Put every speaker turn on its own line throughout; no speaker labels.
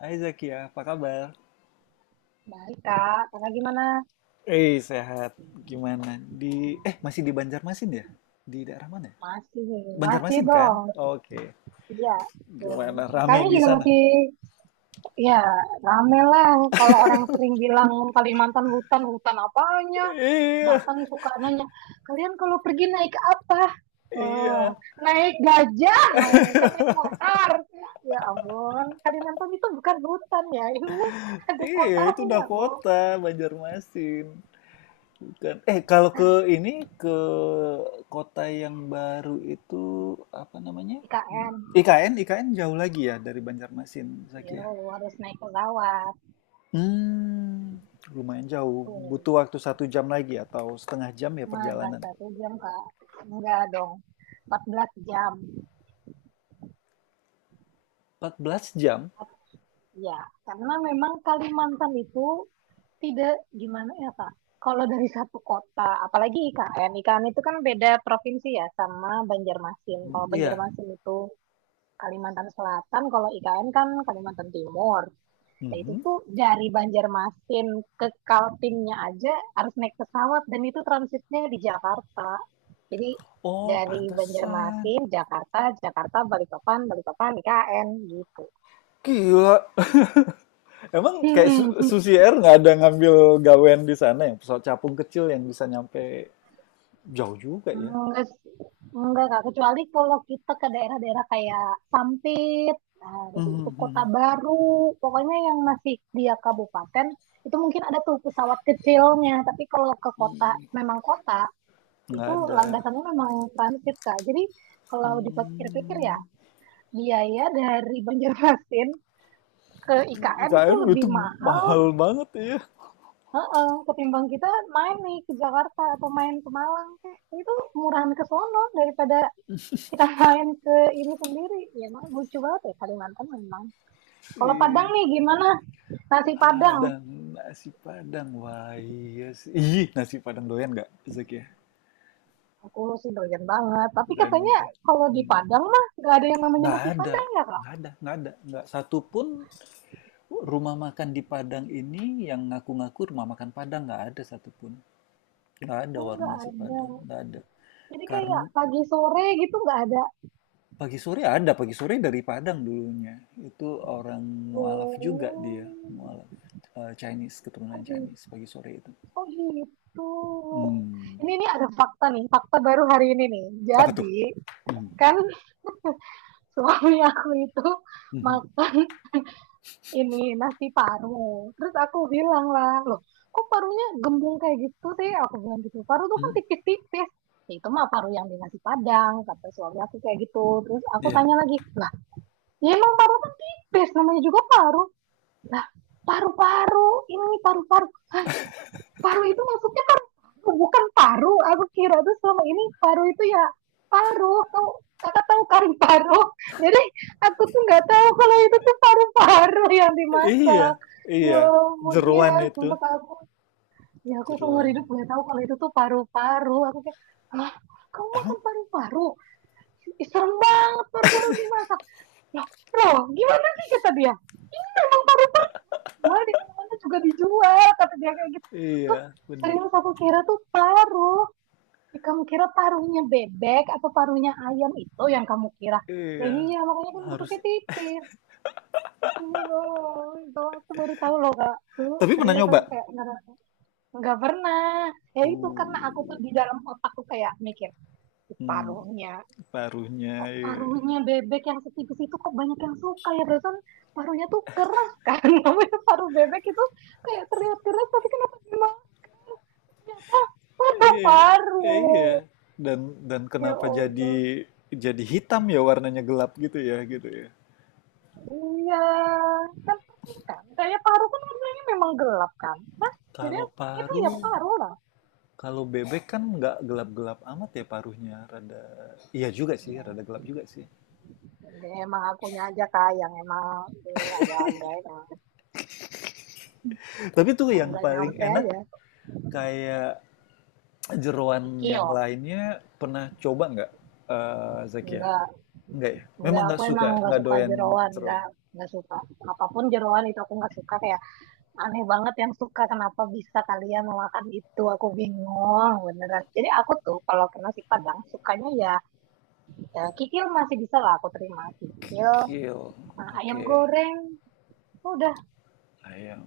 Hai Zakia, apa kabar?
Baik, Kak. Kakak gimana?
Sehat. Gimana? Di masih di Banjarmasin ya? Di daerah mana, ya?
Masih, masih
Banjarmasin kan?
dong.
Oke.
Iya, betul.
Gimana? Rame
Kakaknya
di
juga
sana?
masih, ya, rame lah. Kalau orang sering bilang Kalimantan hutan, hutan apanya?
Iya,
Bahkan suka nanya, kalian kalau pergi naik apa? Oh,
iya.
naik gajah. Oh, bukan naik motor. Ya ampun, Kalimantan itu bukan hutan ya. Ini ada
Iya, itu udah
kotanya, Bu.
kota Banjarmasin. Bukan. Kalau ke ini ke kota yang baru itu apa namanya?
IKN.
IKN, IKN jauh lagi ya dari Banjarmasin,
Yo,
Zakia.
harus naik pesawat.
hmm Lumayan jauh.
Tuh.
Butuh waktu satu jam lagi atau setengah jam ya
Mana
perjalanan?
satu jam, Kak? Enggak dong, 14 jam.
Empat belas jam?
Ya, karena memang Kalimantan itu tidak gimana ya, Kak? Kalau dari satu kota, apalagi IKN, IKN itu kan beda provinsi ya sama Banjarmasin.
M
Kalau
iya.
Banjarmasin itu Kalimantan Selatan, kalau IKN kan Kalimantan Timur. Nah, itu
Mhm.
tuh dari Banjarmasin ke Kaltimnya aja harus naik pesawat dan itu transitnya di Jakarta. Jadi
Oh,
dari
pantesan.
Banjarmasin, Jakarta, Jakarta, Balikpapan, Balikpapan, IKN gitu.
Gila. Emang kayak Susi Air nggak ada ngambil gawean di sana yang pesawat capung kecil yang bisa nyampe jauh juga ya?
Enggak, sih. Enggak Kak. Kecuali kalau kita ke daerah-daerah kayak Sampit, nah, terus
Mhm,
itu Kota
mhm.
Baru, pokoknya yang masih dia kabupaten, itu mungkin ada tuh pesawat kecilnya. Tapi kalau ke kota, memang kota,
Nggak
itu
ada.
landasannya memang transit Kak. Jadi kalau dipikir-pikir ya
Mmm.
biaya dari Banjarmasin ke IKN itu
IKN
lebih
itu
mahal,
mahal banget ya.
heeh, ketimbang kita main nih ke Jakarta atau main ke Malang Kak. Itu murahan ke sono daripada kita main ke ini sendiri. Ya emang lucu banget ya Kalimantan memang. Kalau Padang
Ih.
nih gimana? Nasi Padang.
Padang, nasi Padang. Wah, iya sih. Ih, nasi Padang doyan nggak, Zak ya?
Aku sih doyan banget. Tapi
Doyan
katanya
banget ya.
kalau di
Hmm.
Padang mah nggak ada yang namanya
Nggak
nasi
ada,
Padang ya Kak?
nggak ada, nggak ada, nggak satu pun rumah makan di Padang ini yang ngaku-ngaku rumah makan Padang, nggak ada satupun. Nggak ada
Oh,
warung
nggak
nasi
ada.
Padang, nggak ada.
Jadi kayak
Karena
pagi sore gitu nggak ada.
pagi sore ada, pagi sore dari Padang dulunya. Itu orang mualaf juga dia,
Oh,
mualaf. Eh, Chinese, keturunan
oh gitu.
Chinese pagi sore itu.
Oh gitu.
Hmm.
Ini ada fakta nih, fakta baru hari ini nih.
Apa tuh?
Jadi
Hmm.
kan suami aku itu makan ini nasi paru. Terus aku bilang lah, loh kok parunya gembung kayak gitu sih? Aku bilang gitu. Paru tuh kan
Mhm.
tipis-tipis. "Ya, itu mah paru yang di nasi Padang," kata suami aku kayak gitu. Terus aku
Iya.
tanya lagi, lah, ya emang paru kan tipis, namanya juga paru. Lah, paru-paru, ini paru-paru. Paru itu maksudnya paru-paru, bukan paru. Aku kira tuh selama ini paru itu ya paru. Tahu kakak tahu kari paru. Jadi aku tuh nggak tahu kalau itu tuh paru-paru yang
Iya,
dimasak. Ya
iya.
ampun, dia
Jeroan itu.
sumpah aku. Ya aku seumur hidup
Seruan.
nggak tahu kalau itu tuh paru-paru. Aku kayak, ah, kamu makan
Emang?
paru-paru? Ih, serem banget paru-paru dimasak. Lah, Bro, gimana sih kata dia? Ini memang paru-paru dijual di mana-mana juga dijual, kata dia kayak gitu. Loh,
Iya, bener.
serius aku kira tuh paru. Ya, kamu kira parunya bebek atau parunya ayam itu yang kamu kira? Ya
Iya,
iya, makanya kan
harus.
bentuknya tipis. Terus ini loh, itu aku baru tahu loh kak. Tuh,
Tapi pernah
serius aku
nyoba?
kayak nggak pernah. Ya itu karena aku tuh
Uh,
di dalam otakku kayak mikir, "Ih,
hmm,
parunya,
paruhnya,
kok
iya.
parunya bebek yang setipis itu kok banyak yang suka ya perasaan parunya tuh keras kan, namanya paru bebek itu kayak terlihat keras tapi kenapa dimakan, ternyata paru paru
Iya, iya. Dan dan
ya
kenapa
Allah.
jadi hitam ya, warnanya gelap gitu ya, gitu ya.
Iya, kan persis kan kayak paru kan warnanya memang gelap kan. Nah, jadi
Kalau
itu
paru,
ya paru lah.
kalau bebek kan nggak gelap-gelap amat ya paruhnya, rada. Iya juga sih,
Ya
rada gelap juga sih.
jadi emang akunya aja kak yang emang ini agak-agak, emang
Tapi tuh
emang
yang
nggak
paling
nyampe
enak
aja.
kayak jeroan
Kikil
yang lainnya pernah coba nggak, Zakia?
enggak.
Nggak ya? Memang
Enggak, aku
nggak
emang
suka,
nggak
nggak
suka
doyan
jeroan,
jeroan?
nggak suka. Apapun jeroan itu aku nggak suka, kayak aneh banget yang suka, kenapa bisa kalian memakan itu, aku bingung beneran. Jadi aku tuh kalau ke nasi Padang sukanya ya, ya kikil masih bisa lah aku terima kikil,
Kikil,
nah, ayam
oke.
goreng, udah
Ayam.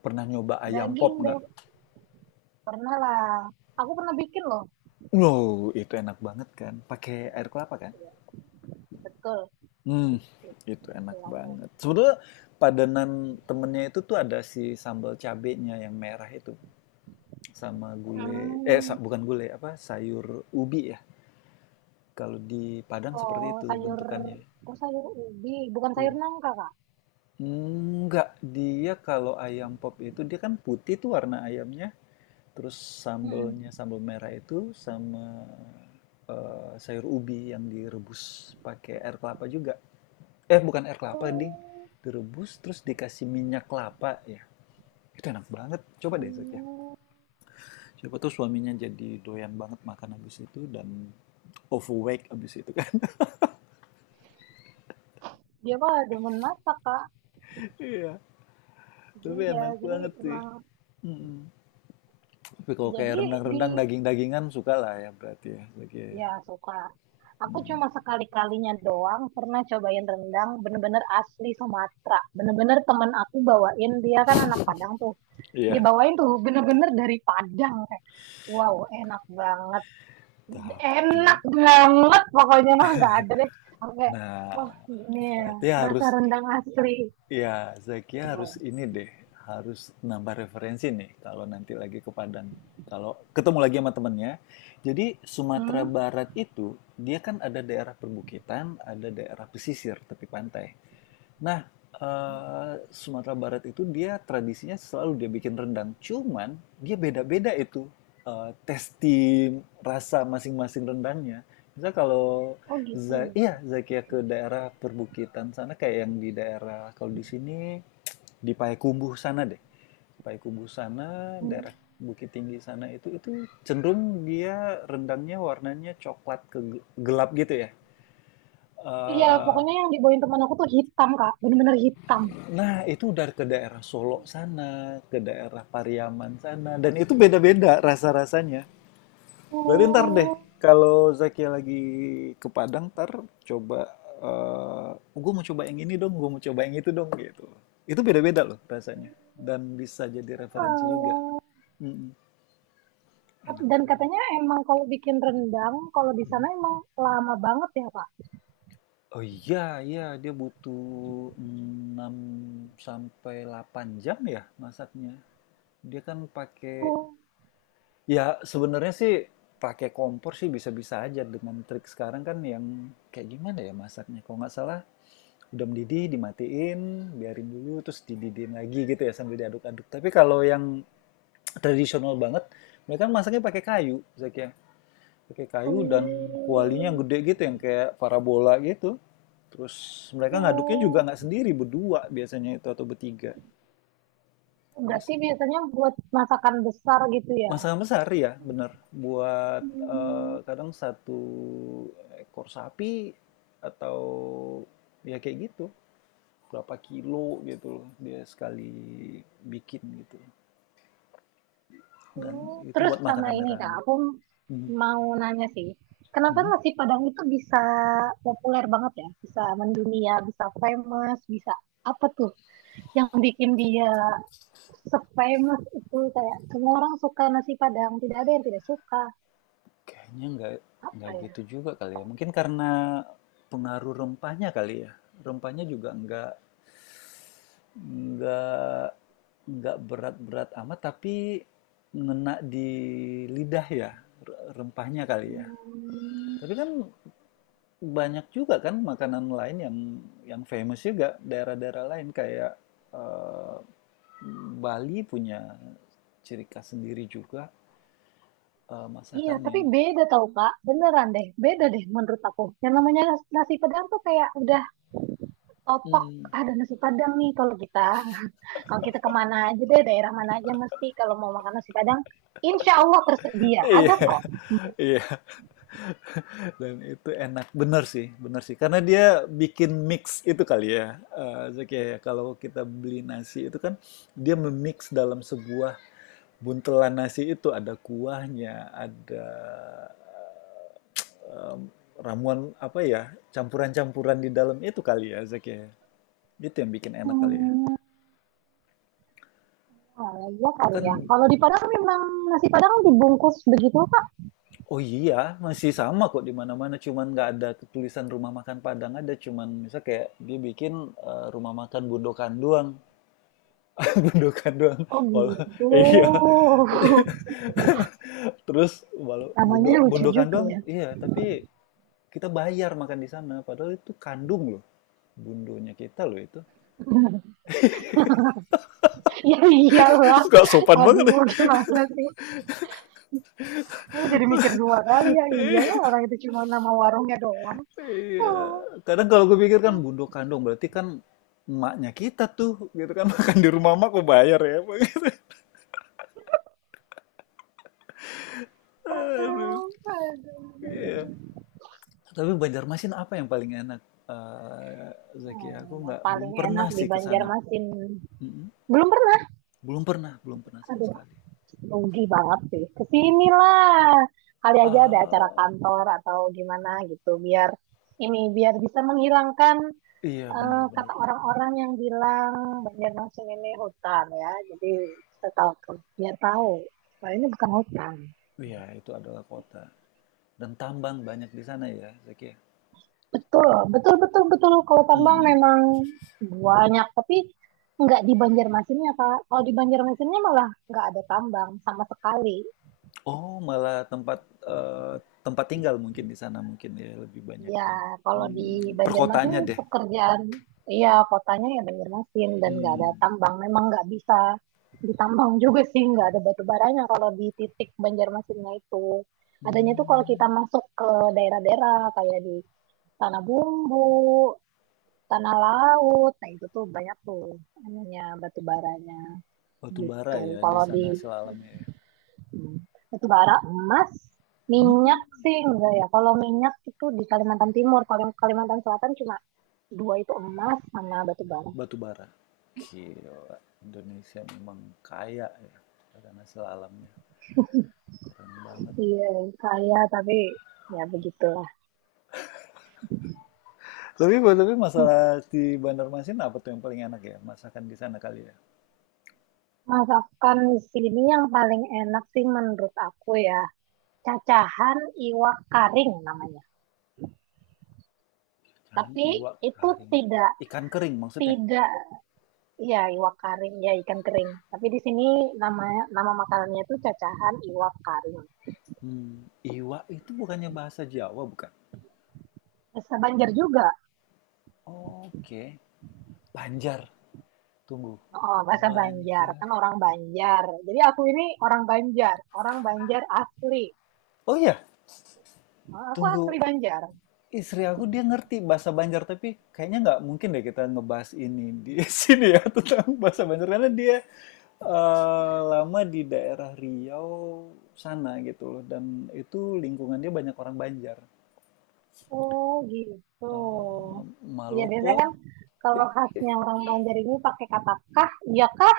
Pernah nyoba ayam
daging
pop nggak?
deh. Pernah lah, aku pernah bikin loh.
Wow, itu enak banget kan, pakai air kelapa kan?
Iya, betul,
Mmm, itu enak
betul aku.
banget. Sebenarnya padanan temennya itu tuh ada si sambal cabenya yang merah itu, sama gulai eh, sa
Hmm,
bukan gulai, apa, sayur ubi ya. Kalau di Padang seperti
oh
itu
sayur,
bentukannya.
oh sayur ubi, bukan sayur nangka kak.
Enggak, dia kalau ayam pop itu dia kan putih tuh warna ayamnya, terus
Mm-mm.
sambelnya sambel merah itu sama sayur ubi yang direbus pakai air kelapa juga. Eh bukan air kelapa, ding.
Oh.
Direbus terus dikasih minyak kelapa ya. Itu enak banget. Coba deh, Zak ya.
Hmm,
Siapa tuh suaminya jadi doyan banget makan habis itu dan overweight habis itu kan.
dia malah demen masak kak.
Iya, tapi
Iya
enak
jadi
banget sih.
emang,
Mm-mm. Tapi kalau kayak
jadi di,
rendang-rendang daging-dagingan suka lah ya berarti ya, Zak ya.
ya suka. Aku cuma sekali-kalinya doang pernah cobain rendang bener-bener asli Sumatera. Bener-bener temen aku bawain, dia kan anak Padang tuh, dia
Iya,
bawain tuh bener-bener dari Padang kayak wow enak banget, enak
tapi
banget pokoknya mah nggak ada deh. Aku kayak,
nah
wah ini ya,
berarti
rasa
harus
rendang asli.
ya Zakia harus
Oh,
ini deh, harus nambah referensi nih kalau nanti lagi ke Padang. Kalau ketemu lagi sama temennya. Jadi Sumatera
hmm?
Barat itu dia kan ada daerah perbukitan, ada daerah pesisir tepi pantai. Nah, Sumatera Barat itu dia tradisinya selalu dia bikin rendang, cuman dia beda-beda itu, eee, tasti rasa masing-masing rendangnya. Misal kalau
Oh gitu.
Zakia ke daerah perbukitan sana kayak yang di daerah kalau di sini di Payakumbuh sana deh. Payakumbuh sana,
Hmm.
daerah Bukit Tinggi sana itu cenderung dia rendangnya warnanya coklat gelap gitu ya.
Iya,
Eee
pokoknya yang dibawain teman aku tuh hitam, Kak. Bener-bener hitam.
Nah, itu udah ke daerah Solo sana, ke daerah Pariaman sana, dan itu beda-beda rasa-rasanya. Berarti ntar deh,
Oh,
kalau Zakia lagi ke Padang, ntar coba, eh gue mau coba yang ini dong, gue mau coba yang itu dong, gitu. Itu beda-beda loh rasanya, dan bisa jadi referensi juga.
alah.
Mm-mm, enak.
Dan katanya emang kalau bikin rendang, kalau di
Mhm.
sana emang lama banget ya, Pak?
Oh iya, iya, dia butuh 6 sampai 8 jam ya masaknya. Dia kan pakai
Oh,
Ya, sebenarnya sih pakai kompor sih bisa-bisa aja dengan trik sekarang kan yang kayak gimana ya masaknya. Kalau nggak salah udah mendidih dimatiin, biarin dulu terus dididihin lagi gitu ya sambil diaduk-aduk. Tapi kalau yang tradisional banget, mereka masaknya pakai kayu, Zakia. Pakai kayu dan kualinya yang
oh,
gede gitu yang kayak parabola gitu. Terus mereka ngaduknya juga
oh.
nggak sendiri, berdua biasanya itu atau bertiga. Jadi
Berarti biasanya buat masakan besar gitu ya?
masalah besar ya, bener. Buat,
Hmm.
kadang satu ekor sapi atau ya kayak gitu, berapa kilo gitu loh dia sekali bikin gitu, dan
Oh,
itu
Terus
buat makan
sama ini, Kak,
rame-rame.
aku
Mhm,
mau nanya sih. Kenapa
mhm.
nasi Padang itu bisa populer banget ya? Bisa mendunia, bisa famous, bisa apa tuh? Yang bikin dia se-famous itu kayak semua orang suka nasi Padang, tidak ada yang tidak suka.
Kayaknya nggak
Apa
nggak
ya?
gitu juga kali ya, mungkin karena pengaruh rempahnya kali ya? Rempahnya juga nggak nggak berat-berat amat tapi ngena di lidah ya rempahnya kali ya
Hmm,
tapi kan banyak juga kan makanan lain yang famous juga daerah-daerah lain kayak eh, Bali punya ciri khas sendiri juga
iya, tapi
masakannya.
beda tau Kak, beneran deh, beda deh menurut aku. Yang namanya nasi Padang tuh kayak udah otok
Mm.
ada nasi Padang nih kalau kita. Kalau kita kemana aja deh, daerah mana aja mesti kalau mau makan nasi Padang, insya Allah tersedia,
Iya,
ada kok.
iya, dan itu enak bener sih, karena dia bikin mix itu kali ya. Eh, Zaki, ya, kalau kita beli nasi itu kan dia memix dalam sebuah buntelan nasi itu ada kuahnya, ada em, ramuan apa ya, campuran-campuran di dalam itu kali ya, Zak ya. Itu yang bikin enak kali ya.
Hmm, oh, iya kali ya.
Kan,
Kalau di Padang memang nasi Padang dibungkus begitu Kak.
oh iya, masih sama kok di mana-mana, cuman nggak ada tulisan rumah makan Padang ada, cuman misal kayak dia bikin rumah makan Bundokan doang, Bundokan doang.
Oh
Walau,
gitu.
eh, iya. Terus walau
Namanya lucu
Bundokan
juga
doang,
ya.
iya, tapi kita bayar makan di sana, padahal itu kandung loh. Bundonya kita loh itu.
Ya iyalah.
Gak sopan banget ya.
Aduh, gimana sih? Aku jadi mikir dua kali ya. Iyalah, orang itu cuma nama warungnya doang.
Iya.
Oh.
Kadang kalau gue pikir kan bundo kandung berarti kan emaknya kita tuh gitu kan makan di rumah emak kok bayar ya. Gitu. Aduh. Iya. Tapi Banjarmasin apa yang paling enak? Eh, Zaki, aku
Yang
nggak belum
paling enak
pernah
di
sih ke sana.
Banjarmasin.
Mm-mm.
Belum pernah.
Belum pernah, belum pernah sama
Aduh,
sekali.
rugi banget sih. Kesinilah. Kali aja ada acara
Eh,
kantor atau gimana gitu. Biar ini biar bisa menghilangkan
iya
kata
bener-bener.
orang-orang yang bilang Banjarmasin ini hutan ya, jadi setahu dia tahu bahwa ini bukan hutan.
Iya, itu adalah kota. Dan tambang banyak di sana ya, Zaki, ya?
Betul, betul, betul, betul. Kalau tambang
Mm-mm.
memang banyak, tapi nggak di Banjarmasinnya Kak. Kalau di Banjarmasinnya malah nggak ada tambang sama sekali.
Oh, malah tempat tempat tinggal mungkin di sana mungkin ya lebih
Iya,
banyaknya.
kalau di
Hmm,
Banjarmasin
perkotaannya deh.
pekerjaan, iya kotanya ya Banjarmasin dan nggak ada
Hmm.
tambang. Memang nggak bisa ditambang juga sih, nggak ada batu baranya kalau di titik Banjarmasinnya itu. Adanya tuh kalau kita
Hmm.
masuk ke daerah-daerah kayak di Tanah Bumbu, Tanah Laut, nah itu tuh banyak tuh anunya batu baranya
Batu bara
gitu.
ya di
Kalau di
sana sel alamnya ya.
hmm, batu bara, emas. Minyak
Hmm,
sih enggak ya. Kalau minyak itu di Kalimantan Timur, kalau Kalimantan Selatan cuma dua itu emas sama batu bara.
batu bara. Gila, Indonesia memang kaya ya karena sel alamnya. Keren banget.
Iya, kaya tapi ya begitulah.
Tapi tapi masalah di Bandar Masin apa tuh yang paling enak ya? Masakan di sana kali ya.
Masakan di sini yang paling enak sih menurut aku ya cacahan iwak karing namanya.
Ikan,
Tapi
iwak,
itu
kering.
tidak
Ikan kering maksudnya.
tidak ya iwak karing ya ikan kering. Tapi di sini nama nama makanannya itu cacahan iwak karing.
Hmm, iwak itu bukannya bahasa Jawa bukan?
Bahasa Banjar juga.
Oke. Banjar, tunggu.
Oh, bahasa Banjar
Banjar.
kan orang Banjar. Jadi aku ini orang Banjar asli.
Oh iya,
Oh, Aku asli
tunggu.
Banjar.
Istri aku dia ngerti bahasa Banjar tapi kayaknya nggak mungkin deh kita ngebahas ini di sini ya tentang bahasa Banjar karena dia lama di daerah Riau sana gitu loh dan itu lingkungannya banyak orang Banjar.
Oh gitu.
Eh,
Iya
Malopo.
biasanya kan kalau
Eh, eh,
khasnya orang Banjar ini pakai kata kah, iya kah,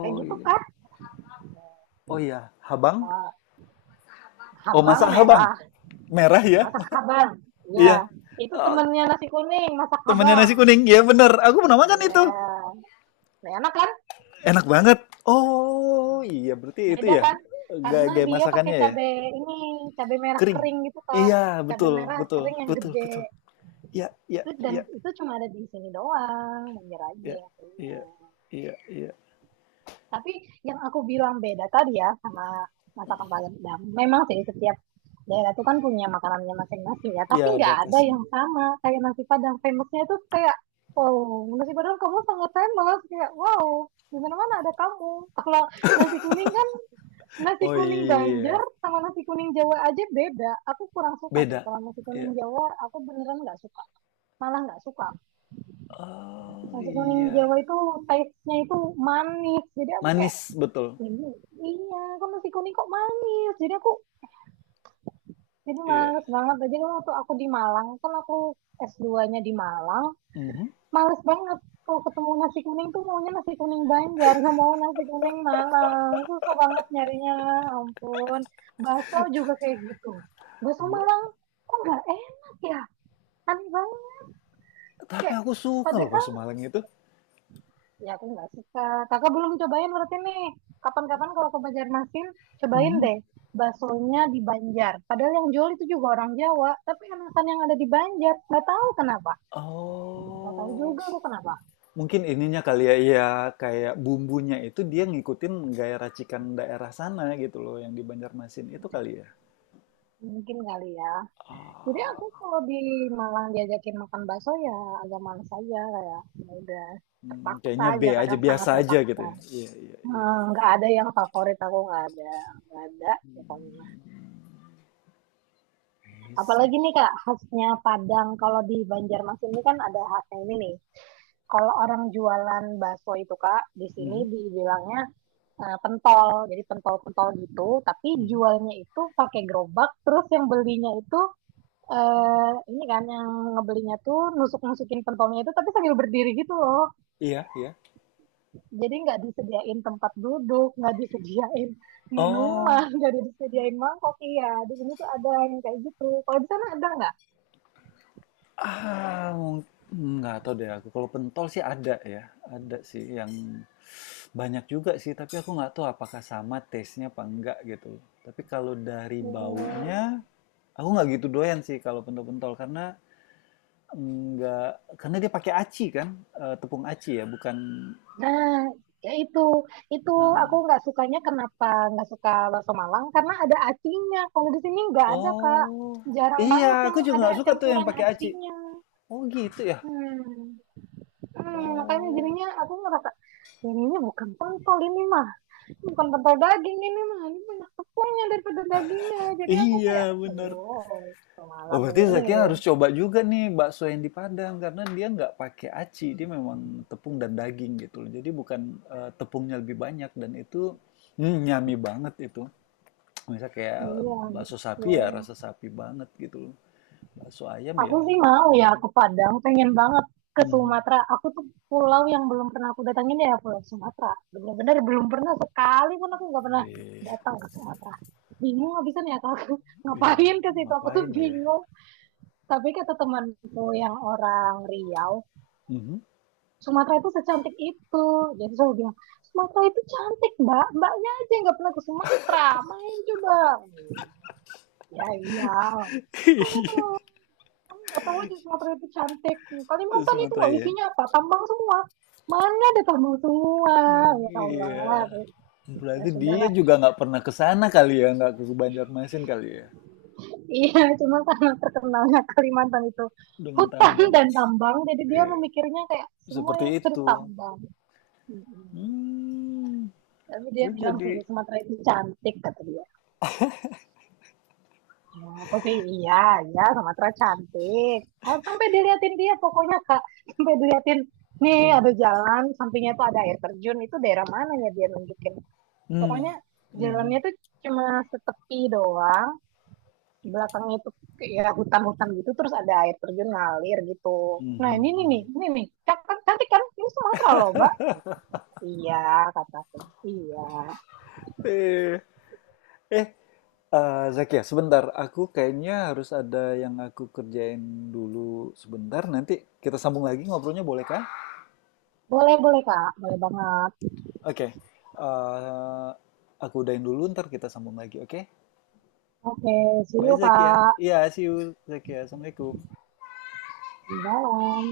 kayak gitu
iya.
kah.
Oh iya, Habang.
Eh,
Oh
habang
masa Habang?
merah,
Merah ya?
masak habang. Iya,
Iya.
itu
Oh,
temennya nasi kuning, masak
temannya
habang.
nasi kuning. Iya bener. Aku pernah makan itu.
Iya, Nah, enak kan?
Enak banget. Oh,
Nah,
iya berarti itu
Beda
ya
kan?
gaya,
Karena
gaya
dia pakai
masakannya ya.
cabe ini, cabe merah
Kering.
kering gitu kak.
Iya,
Cabe
betul,
merah
betul,
kering yang
betul,
gede.
betul. Iya, iya,
Itu dan
iya,
itu cuma ada di sini doang, Banjar aja
iya,
yang punya.
iya, iya, iya.
Tapi yang aku bilang beda tadi ya sama masakan Padang. Memang sih setiap daerah itu kan punya makanannya masing-masing ya. Tapi
Iya, ada
nggak ada
kasih.
yang sama kayak nasi Padang. Famousnya itu kayak, wow, nasi Padang kamu sangat famous. Kayak, wow, di mana-mana ada kamu. Kalau nasi kuning kan, nasi
Oh
kuning Banjar
iya,
sama nasi kuning Jawa aja beda. Aku kurang suka sih
beda.
kalau nasi
Iya.
kuning Jawa. Aku beneran nggak suka, malah nggak suka.
Oh
Nasi kuning
iya.
Jawa itu taste-nya itu manis. Jadi aku kayak
Manis betul.
jadi, iya, kan nasi kuning kok manis. Jadi aku jadi
Iya.
males banget. Jadi kan waktu aku di Malang, kan aku S2-nya di Malang,
Mhm.
males banget kalau ketemu nasi kuning tuh maunya nasi kuning Banjar, nggak mau nasi kuning Malang. Susah banget nyarinya, ampun. Bakso juga kayak gitu. Bakso
Bu-
Malang kok nggak enak ya? Aneh banget.
Tapi
Kayak,
aku suka loh
padahal
bakso Malang itu.
ya aku nggak suka. Kakak belum cobain berarti nih. Kapan-kapan kalau ke Banjarmasin, cobain
Mhm.
deh baksonya di Banjar. Padahal yang jual itu juga orang Jawa, tapi enakan yang ada di Banjar. Nggak tahu kenapa. Nggak tahu
Oh.
juga aku kenapa.
Mungkin ininya kali ya, iya kayak bumbunya itu dia ngikutin gaya racikan daerah sana gitu loh yang di Banjarmasin itu kali ya.
Mungkin kali ya. Jadi aku
Ah,
kalau di Malang diajakin makan bakso ya agak males aja kayak. Ya udah
hmm,
terpaksa
kayaknya B
aja
aja,
kadang sangat
biasa aja gitu
terpaksa.
ya. Iya, iya, iya.
Nggak ada yang favorit, aku nggak ada. Nggak ada. Pokoknya
Ini
apalagi
sih.
nih Kak, khasnya Padang kalau di Banjarmasin ini kan ada khasnya ini nih. Kalau orang jualan bakso itu Kak, di sini
Mhm,
dibilangnya pentol. Jadi pentol-pentol gitu, tapi
mhm.
jualnya itu pakai gerobak, terus yang belinya itu ini kan yang ngebelinya tuh nusuk-nusukin pentolnya itu tapi sambil berdiri gitu loh.
Iya, iya.
Jadi nggak disediain tempat duduk, nggak disediain minuman,
Oh,
nggak disediain mangkok. Iya, di sini tuh ada yang kayak gitu. Kalau di sana ada nggak?
ah, mung- nggak tahu deh aku. Kalau pentol sih ada ya, ada sih yang banyak juga sih. Tapi aku nggak tahu apakah sama taste-nya apa enggak gitu. Tapi kalau dari
Hmm,
baunya, aku nggak gitu doyan sih kalau pentol-pentol karena Enggak, karena dia pakai aci kan, tepung aci ya, bukan
Nah, ya itu
heeh.
aku nggak sukanya, kenapa nggak suka bakso Malang karena ada acinya. Kalau di sini nggak ada Kak.
Oh,
Jarang banget
iya,
yang
aku juga
ada
nggak suka tuh yang
campuran
pakai aci.
acinya.
Oh gitu ya?
Hmm. Makanya
Oh,
jadinya aku ngerasa, "Ini bukan pentol ini mah. Bukan pentol daging ini mah. Ini banyak tepungnya daripada dagingnya." Jadi aku kayak,
iya bener.
"Oh, bakso
Oh
Malang
berarti
ini."
Zakiya harus coba juga nih bakso yang di Padang, karena dia nggak pakai aci, dia memang tepung dan daging gitu loh. Jadi bukan, tepungnya lebih banyak dan itu, mmm, yummy banget itu. Misal kayak
Iya,
bakso sapi ya,
betul.
rasa sapi banget gitu loh. Bakso ayam
Aku
ya
sih mau ya ke Padang, pengen banget ke
mhm,
Sumatera. Aku tuh pulau yang belum pernah aku datangin ya Pulau Sumatera. Bener-bener belum pernah sekali pun aku nggak pernah
iya.
datang ke Sumatera. Bingung habisan ya kalau aku
Ih,
ngapain ke situ aku tuh
ngapain ya?
bingung. Tapi kata temanku yang orang Riau,
Mhm.
Sumatera itu secantik itu. Jadi selalu bilang, "Sumatera itu cantik mbak. Mbaknya aja yang nggak pernah ke Sumatera. Main coba." Ya iya. Kok tuh nggak tahu aja Sumatera itu cantik, Kalimantan itu
Sumatera
loh
ya?
isinya apa tambang semua, mana ada tambang semua,
Mmm,
ya Allah,
iya.
ya
Berarti dia
sudahlah.
juga nggak pernah ke sana kali ya, nggak ke Banjarmasin kali ya?
Iya cuma karena terkenalnya Kalimantan itu
Dengan
hutan
tambang.
dan tambang jadi dia
Iya,
memikirnya kayak
seperti
semuanya itu ada,
itu. Mmm,
tapi dia
lu
bilang
jadi
sih Sumatera itu cantik kata dia. Ya, tapi iya, ya Sumatera cantik. Kalau sampai diliatin dia pokoknya Kak, sampai diliatin nih
mmm,
ada jalan, sampingnya tuh ada air terjun, itu daerah mana ya dia nunjukin.
mmm,
Pokoknya
mhm,
jalannya tuh cuma setepi doang, belakangnya itu ya hutan-hutan gitu, terus ada air terjun ngalir gitu. Nah
mhm
ini nih, nih,
mhm.
ini nih, cantik, cantik kan? Ini Sumatera loh Mbak. Iya, kata aku. Iya.
Iya. Eh, Zakia, sebentar, aku kayaknya harus ada yang aku kerjain dulu sebentar, nanti kita sambung lagi ngobrolnya bolehkah?
Boleh, boleh Kak, boleh banget.
Oke, eh, aku udahin dulu, ntar kita sambung lagi, oke?
Oke, see
Bye,
you
Zakia.
Kak.
Iya, see you, Zakia. Assalamualaikum.
Di dalam.